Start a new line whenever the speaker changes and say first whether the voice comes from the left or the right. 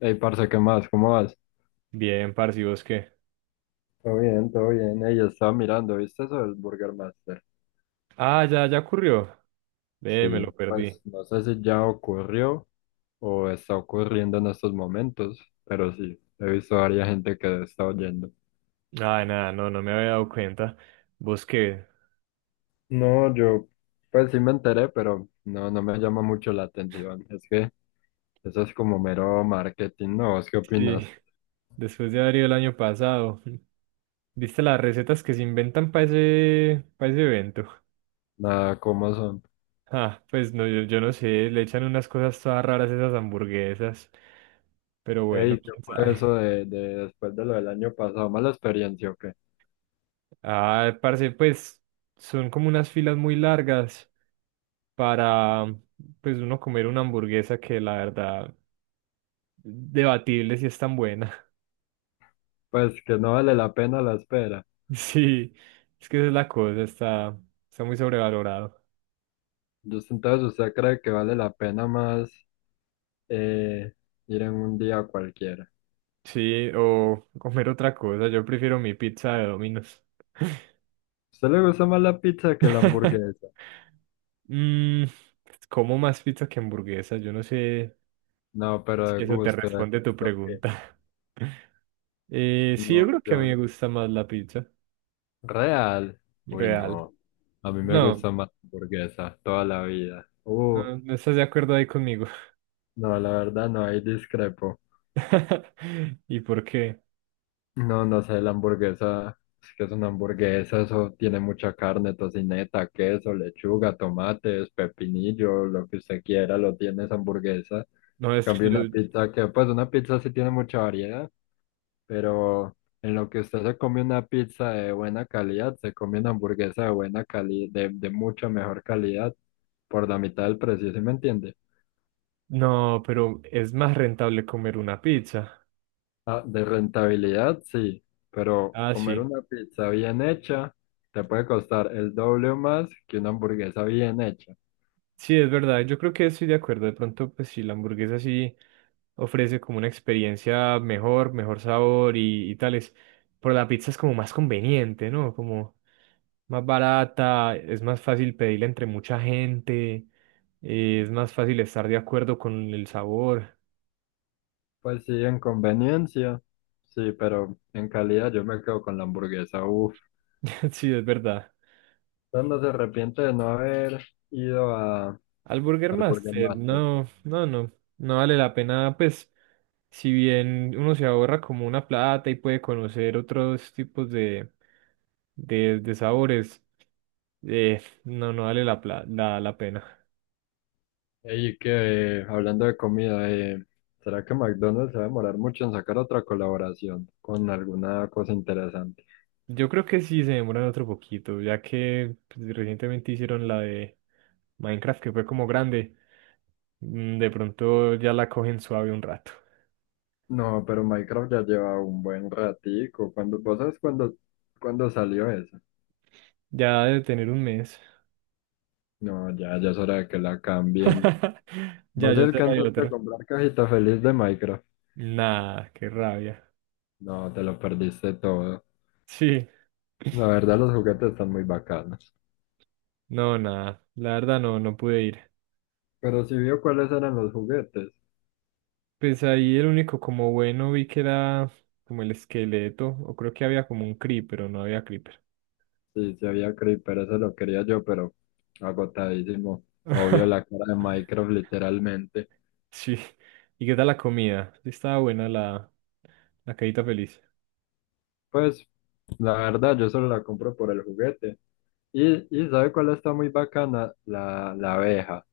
left: Ey, parce, ¿qué más? ¿Cómo vas?
right: Bien, parce, ¿y vos qué?
left: Todo bien, todo bien. Ella estaba mirando, ¿viste eso del Burger Master?
right: Ah, ya ocurrió. Me lo
left: Sí,
right: perdí.
left: pues no sé si ya ocurrió o está ocurriendo en estos momentos, pero sí, he visto a varias gente que está oyendo.
right: Ah, nada, no me había dado cuenta. ¿Vos qué?
left: No, yo, pues sí me enteré, pero no, no me llama mucho la atención. Es que eso es como mero marketing, ¿no? ¿Vos qué
right: Sí,
left: opinas?
right: después de haber ido el año pasado. ¿Viste las recetas que se inventan para ese evento?
left: Nada, ¿cómo son?
right: Ah, pues no, yo no sé, le echan unas cosas todas raras a esas hamburguesas. Pero bueno,
left: Ey, ¿qué
right: quién
left: fue
right: sabe.
left: eso de después de lo del año pasado? ¿Mala experiencia o qué?
right: Ah, parce, pues son como unas filas muy largas para, pues uno comer una hamburguesa que la verdad debatible si es tan buena.
left: Pues que no vale la pena la espera.
right: Sí, es que esa es la cosa, está muy sobrevalorado.
left: Entonces, ¿usted cree que vale la pena más eh, ir en un día cualquiera? ¿A
right: Sí, o comer otra cosa, yo prefiero mi pizza de Domino's.
left: ¿Usted le gusta más la pizza que la hamburguesa?
right: Mm, pues, como más pizza que hamburguesa, yo no sé
left: No, pero
right: si
left: de
right: eso te
left: gusto, de
right: responde tu
left: gusto que
right: pregunta. Sí, yo creo
left: no,
right: que a mí
left: yo,
right: me gusta más la pizza,
left: real. Uy,
right: real.
left: no. A mí me
right: No,
left: gusta más la hamburguesa toda la vida. Uf,
right: no estás de acuerdo ahí conmigo.
left: no, la verdad no, ahí discrepo.
right: ¿Y por qué?
left: No, no sé, la hamburguesa, es que es una hamburguesa, eso tiene mucha carne, tocineta, queso, lechuga, tomates, pepinillo, lo que usted quiera, lo tiene esa hamburguesa.
right: No, es que
left: Cambio
right: yo.
left: una pizza que, pues una pizza sí tiene mucha variedad, pero en lo que usted se come una pizza de buena calidad, se come una hamburguesa de buena calidad, de mucha mejor calidad, por la mitad del precio, ¿sí me entiende?
right: No, pero es más rentable comer una pizza.
left: Ah, de rentabilidad, sí, pero
right: Ah,
left: comer
right: sí.
left: una pizza bien hecha te puede costar el doble o más que una hamburguesa bien hecha.
right: Sí, es verdad. Yo creo que estoy de acuerdo. De pronto, pues sí, la hamburguesa sí ofrece como una experiencia mejor, mejor sabor y tales. Pero la pizza es como más conveniente, ¿no? Como más barata, es más fácil pedirla entre mucha gente, es más fácil estar de acuerdo con el sabor.
left: Pues sí, en conveniencia, sí, pero en calidad yo me quedo con la hamburguesa. Uf,
right: Sí, es verdad.
left: usted no se arrepiente de no haber ido a,
right: Al Burger
left: al Burger
right: Master,
left: Master.
right: no, no, no, no vale la pena, pues, si bien uno se ahorra como una plata y puede conocer otros tipos de sabores, no, no vale la pena.
left: Y que, hablando de comida, ¿será que McDonald's se va a demorar mucho en sacar otra colaboración con alguna cosa interesante?
right: Yo creo que sí se demoran otro poquito, ya que pues, recientemente hicieron la de Minecraft, que fue como grande, mm, de pronto ya la cogen suave un rato,
left: No, pero Minecraft ya lleva un buen ratico. ¿Vos sabes cuándo salió eso?
right: ya de tener un mes,
left: No, ya, ya es hora de que la cambien. ¿Vos
right: ya será de
left: alcanzaste a
right: otra.
left: comprar cajita feliz de Minecraft?
right: Nah, qué rabia.
left: No, te lo perdiste todo.
right: Sí,
left: La verdad, los juguetes están muy bacanos.
right: no, nada, la verdad no, no pude ir.
left: Pero si vio cuáles eran los juguetes.
right: Pues ahí el único como bueno vi que era como el esqueleto, o creo que había como un creep, pero no había creeper.
left: Sí, sí había Creeper, eso lo quería yo, pero agotadísimo. Obvio la cara de Minecraft literalmente.
right: Sí, ¿y qué tal la comida? Sí, estaba buena la cajita feliz.
left: Pues la verdad, yo solo la compro por el juguete. Y ¿sabe cuál está muy bacana? La abeja.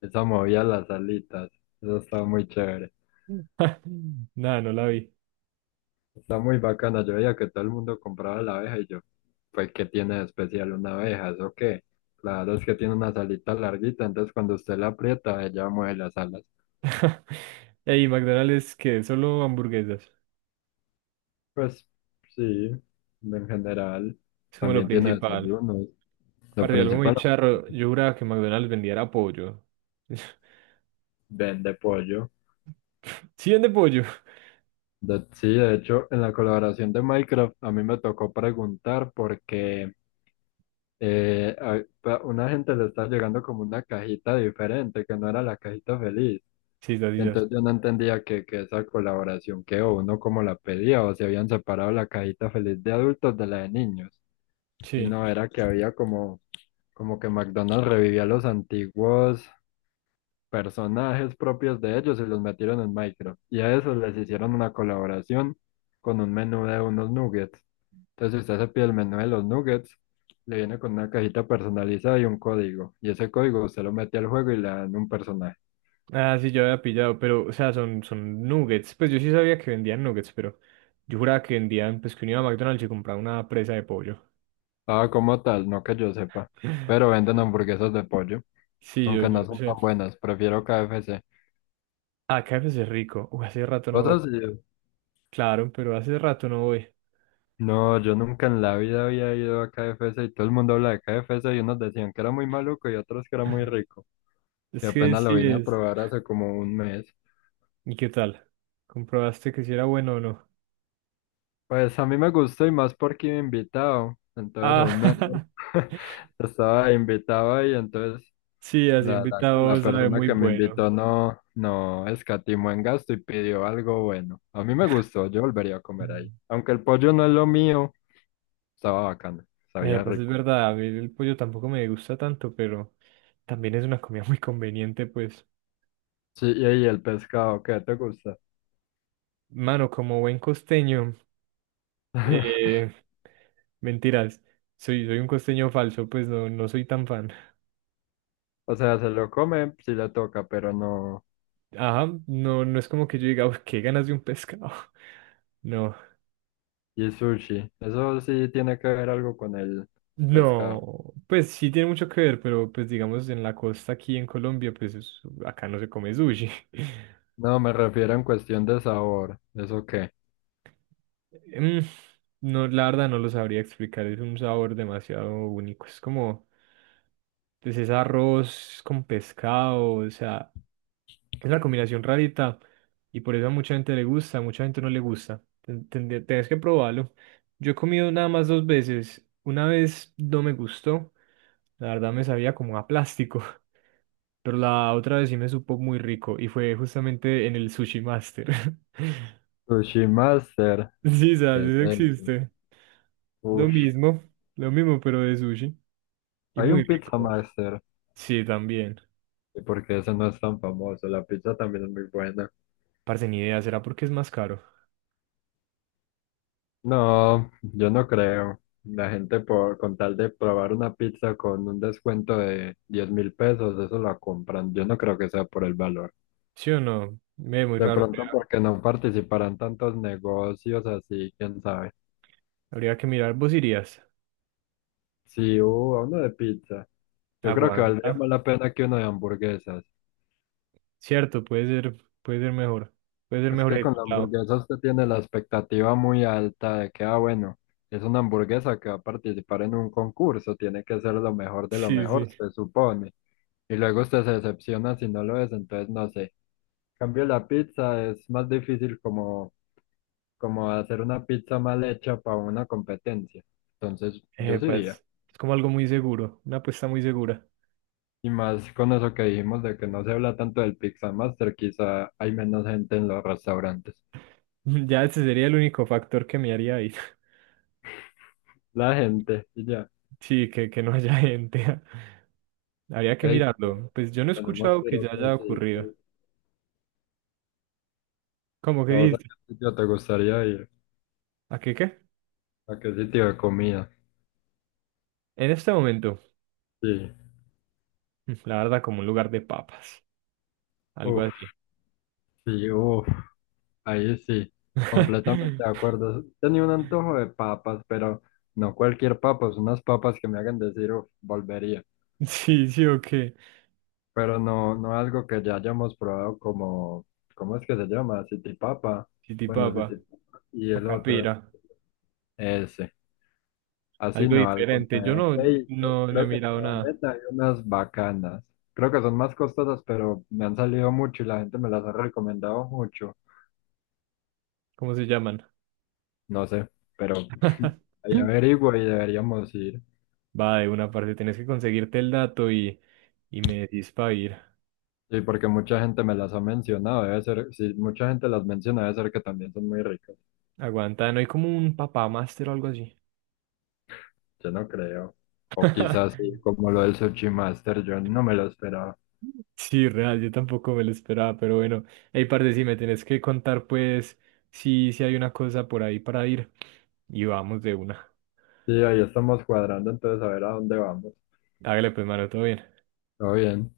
left: Esa movía las alitas. Eso estaba muy chévere.
right: Mm. Nada, no la vi.
left: Está muy bacana. Yo veía que todo el mundo compraba la abeja y yo, pues, ¿qué tiene de especial una abeja? ¿Eso qué? Claro, es que tiene unas alitas larguitas, entonces cuando usted la aprieta, ella mueve las alas.
right: Ey, McDonald's que solo hamburguesas,
left: Pues sí, en general.
right: es como lo ok,
left: También tiene
right: principal.
left: desayunos. Lo
right: Aparte algo muy
left: principal,
right: charro, yo juraba que McDonald's vendiera pollo.
left: vende pollo.
right: Sí vende pollo.
left: Sí, de hecho, en la colaboración de Minecraft, a mí me tocó preguntar porque una gente le estaba llegando como una cajita diferente, que no era la cajita feliz.
right: Sí, sí, sí. Sí.
left: Entonces yo no entendía que esa colaboración que o uno como la pedía o si habían separado la cajita feliz de adultos de la de niños. Y
right: Sí.
left: no era que había como que McDonald's revivía los antiguos personajes propios de ellos y los metieron en Minecraft. Y a eso les hicieron una colaboración con un menú de unos nuggets. Entonces usted se pide el menú de los nuggets, le viene con una cajita personalizada y un código. Y ese código usted lo mete al juego y le dan un personaje.
right: Ah, sí, yo había pillado, pero, o sea, son nuggets. Pues yo sí sabía que vendían nuggets, pero yo juraba que vendían, pues que uno iba a McDonald's y compraba una presa de pollo.
left: Ah, como tal, no que yo sepa. Pero venden
right: Sí.
left: hamburguesas de pollo,
right: Sí,
left: aunque
right: yo
left: no
right: no
left: son tan
right: sé.
left: buenas, prefiero KFC.
right: Ah, KFC es rico. Uy, hace rato no voy.
left: Cosas así.
right: Claro, pero hace rato no voy.
left: No, yo nunca en la vida había ido a KFC y todo el mundo habla de KFC y unos decían que era muy maluco y otros que era muy rico. Y
right: Es que
left: apenas lo
right: sí
left: vine a
right: es.
left: probar hace como un mes.
right: ¿Y qué tal? ¿Comprobaste que si era bueno o no?
left: Pues a mí me gustó y más porque iba invitado, entonces aún mejor.
right: Ah,
left: Estaba invitado y entonces
right: sí, así
left: la
right: invitado sabe
left: persona
right: muy
left: que me
right: bueno.
left: invitó no, no escatimó en gasto y pidió algo bueno. A mí me gustó, yo volvería a comer ahí. Aunque el pollo no es lo mío, estaba bacano, sabía
right: Pues es
left: rico.
right: verdad, a mí el pollo tampoco me gusta tanto, pero también es una comida muy conveniente, pues.
left: Sí, y ahí el pescado, ¿qué te gusta?
right: Mano, como buen costeño, eh, mentiras, soy un costeño falso, pues no, no soy tan fan.
left: O sea, se lo come si le toca, pero no.
right: Ajá, no, no es como que yo diga, "Uf, qué ganas de un pescado". No,
left: Y sushi, eso sí tiene que ver algo con el pescado.
right: no, pues sí tiene mucho que ver, pero pues digamos en la costa aquí en Colombia, pues acá no se come sushi.
left: No, me refiero en cuestión de sabor. ¿Eso qué?
right: Mm, no, la verdad no lo sabría explicar, es un sabor demasiado único, es como, pues es arroz con pescado, o sea... Es una combinación rarita y por eso a mucha gente le gusta, a mucha gente no le gusta. Tenés que probarlo. Yo he comido nada más dos veces. Una vez no me gustó, la verdad me sabía como a plástico, pero la otra vez sí me supo muy rico y fue justamente en el Sushi Master.
left: Sushi Master.
right: Sí,
left: ¿Qué
right: sabes,
left: es
right: eso
left: eso?
right: existe. Lo
left: Ush.
right: mismo, lo mismo, pero de sushi y
left: Hay
right: muy
left: un
right: rico,
left: Pizza
right: pues.
left: Master.
right: Sí, también.
left: ¿Y por qué ese no es tan famoso? La pizza también es muy buena.
right: Parce, ni idea, ¿será porque es más caro?
left: No, yo no creo. La gente por con tal de probar una pizza con un descuento de 10.000 pesos, eso la compran. Yo no creo que sea por el valor.
right: ¿Sí o no? Me ve muy
left: De
right: raro.
left: pronto porque no participarán tantos negocios así, quién sabe.
right: Habría que mirar, ¿vos irías?
left: Sí, hubo uno de pizza. Yo creo que valdría más
right: Aguanta.
left: la pena que uno de hamburguesas.
right: Cierto, puede ser mejor. Puede ser
left: Es
right: mejor
left: que con la
right: ejecutado.
left: hamburguesa usted tiene la expectativa muy alta de que, ah, bueno, es una hamburguesa que va a participar en un concurso, tiene que ser lo mejor de lo
right: Sí,
left: mejor,
right: sí.
left: se supone. Y luego usted se decepciona si no lo es, entonces no sé. En cambio, la pizza es más difícil como, hacer una pizza mal hecha para una competencia. Entonces, yo sí iría.
right: Pues, es como algo muy seguro, una apuesta muy segura.
left: Y más con eso que dijimos de que no se habla tanto del Pizza Master, quizá hay menos gente en los restaurantes.
right: Ya ese sería el único factor que me haría ir.
left: La gente, y ya.
right: Sí, que no haya gente. Habría que
left: Ey,
right: mirarlo. Pues yo no he
left: tenemos
right: escuchado
left: que ir
right: que
left: a
right: ya
left: otro
right: haya ocurrido.
left: sitio.
right: ¿Cómo que
left: ¿A vos a
right: dices?
left: qué sitio te gustaría ir?
right: ¿A qué qué?
left: ¿A qué sitio de comida?
right: En este momento,
left: Sí.
right: mm, la verdad, como un lugar de papas. Algo
left: Uf,
right: así.
left: sí, uf. Ahí sí. Completamente de acuerdo. Tenía un antojo de papas, pero no cualquier papas, unas papas que me hagan decir, uf, volvería.
right: Sí, ok, sí, o qué.
left: Pero no, no algo que ya hayamos probado ¿cómo es que se llama? City Papa. Bueno,
right: Chitipapa.
left: City Papa. Y
right: O
left: el otro,
right: capira.
left: ese. Así
right: Algo
left: no, algo
right: diferente. Yo
left: nuevo.
right: no,
left: Ey, yo
right: no, no he
left: creo que en
right: mirado nada.
left: Sabaneta hay unas bacanas. Creo que son más costosas, pero me han salido mucho y la gente me las ha recomendado mucho.
right: ¿Cómo se llaman?
left: No sé, pero ahí averiguo y deberíamos ir.
right: Va, de una parte tienes que conseguirte el dato y me decís para ir.
left: Sí, porque mucha gente me las ha mencionado. Debe ser, si mucha gente las menciona, debe ser que también son muy ricas.
right: Aguanta, no hay como un papá máster o algo así.
left: Yo no creo. O quizás sí, como lo del Sushi Master, yo no me lo esperaba.
right: Sí, real, yo tampoco me lo esperaba, pero bueno. Hey, parce, si me tenés que contar, pues, si hay una cosa por ahí para ir. Y vamos de una.
left: Sí, ahí estamos cuadrando, entonces a ver a dónde vamos.
right: Hágale, pues, mano, todo bien.
left: Todo bien.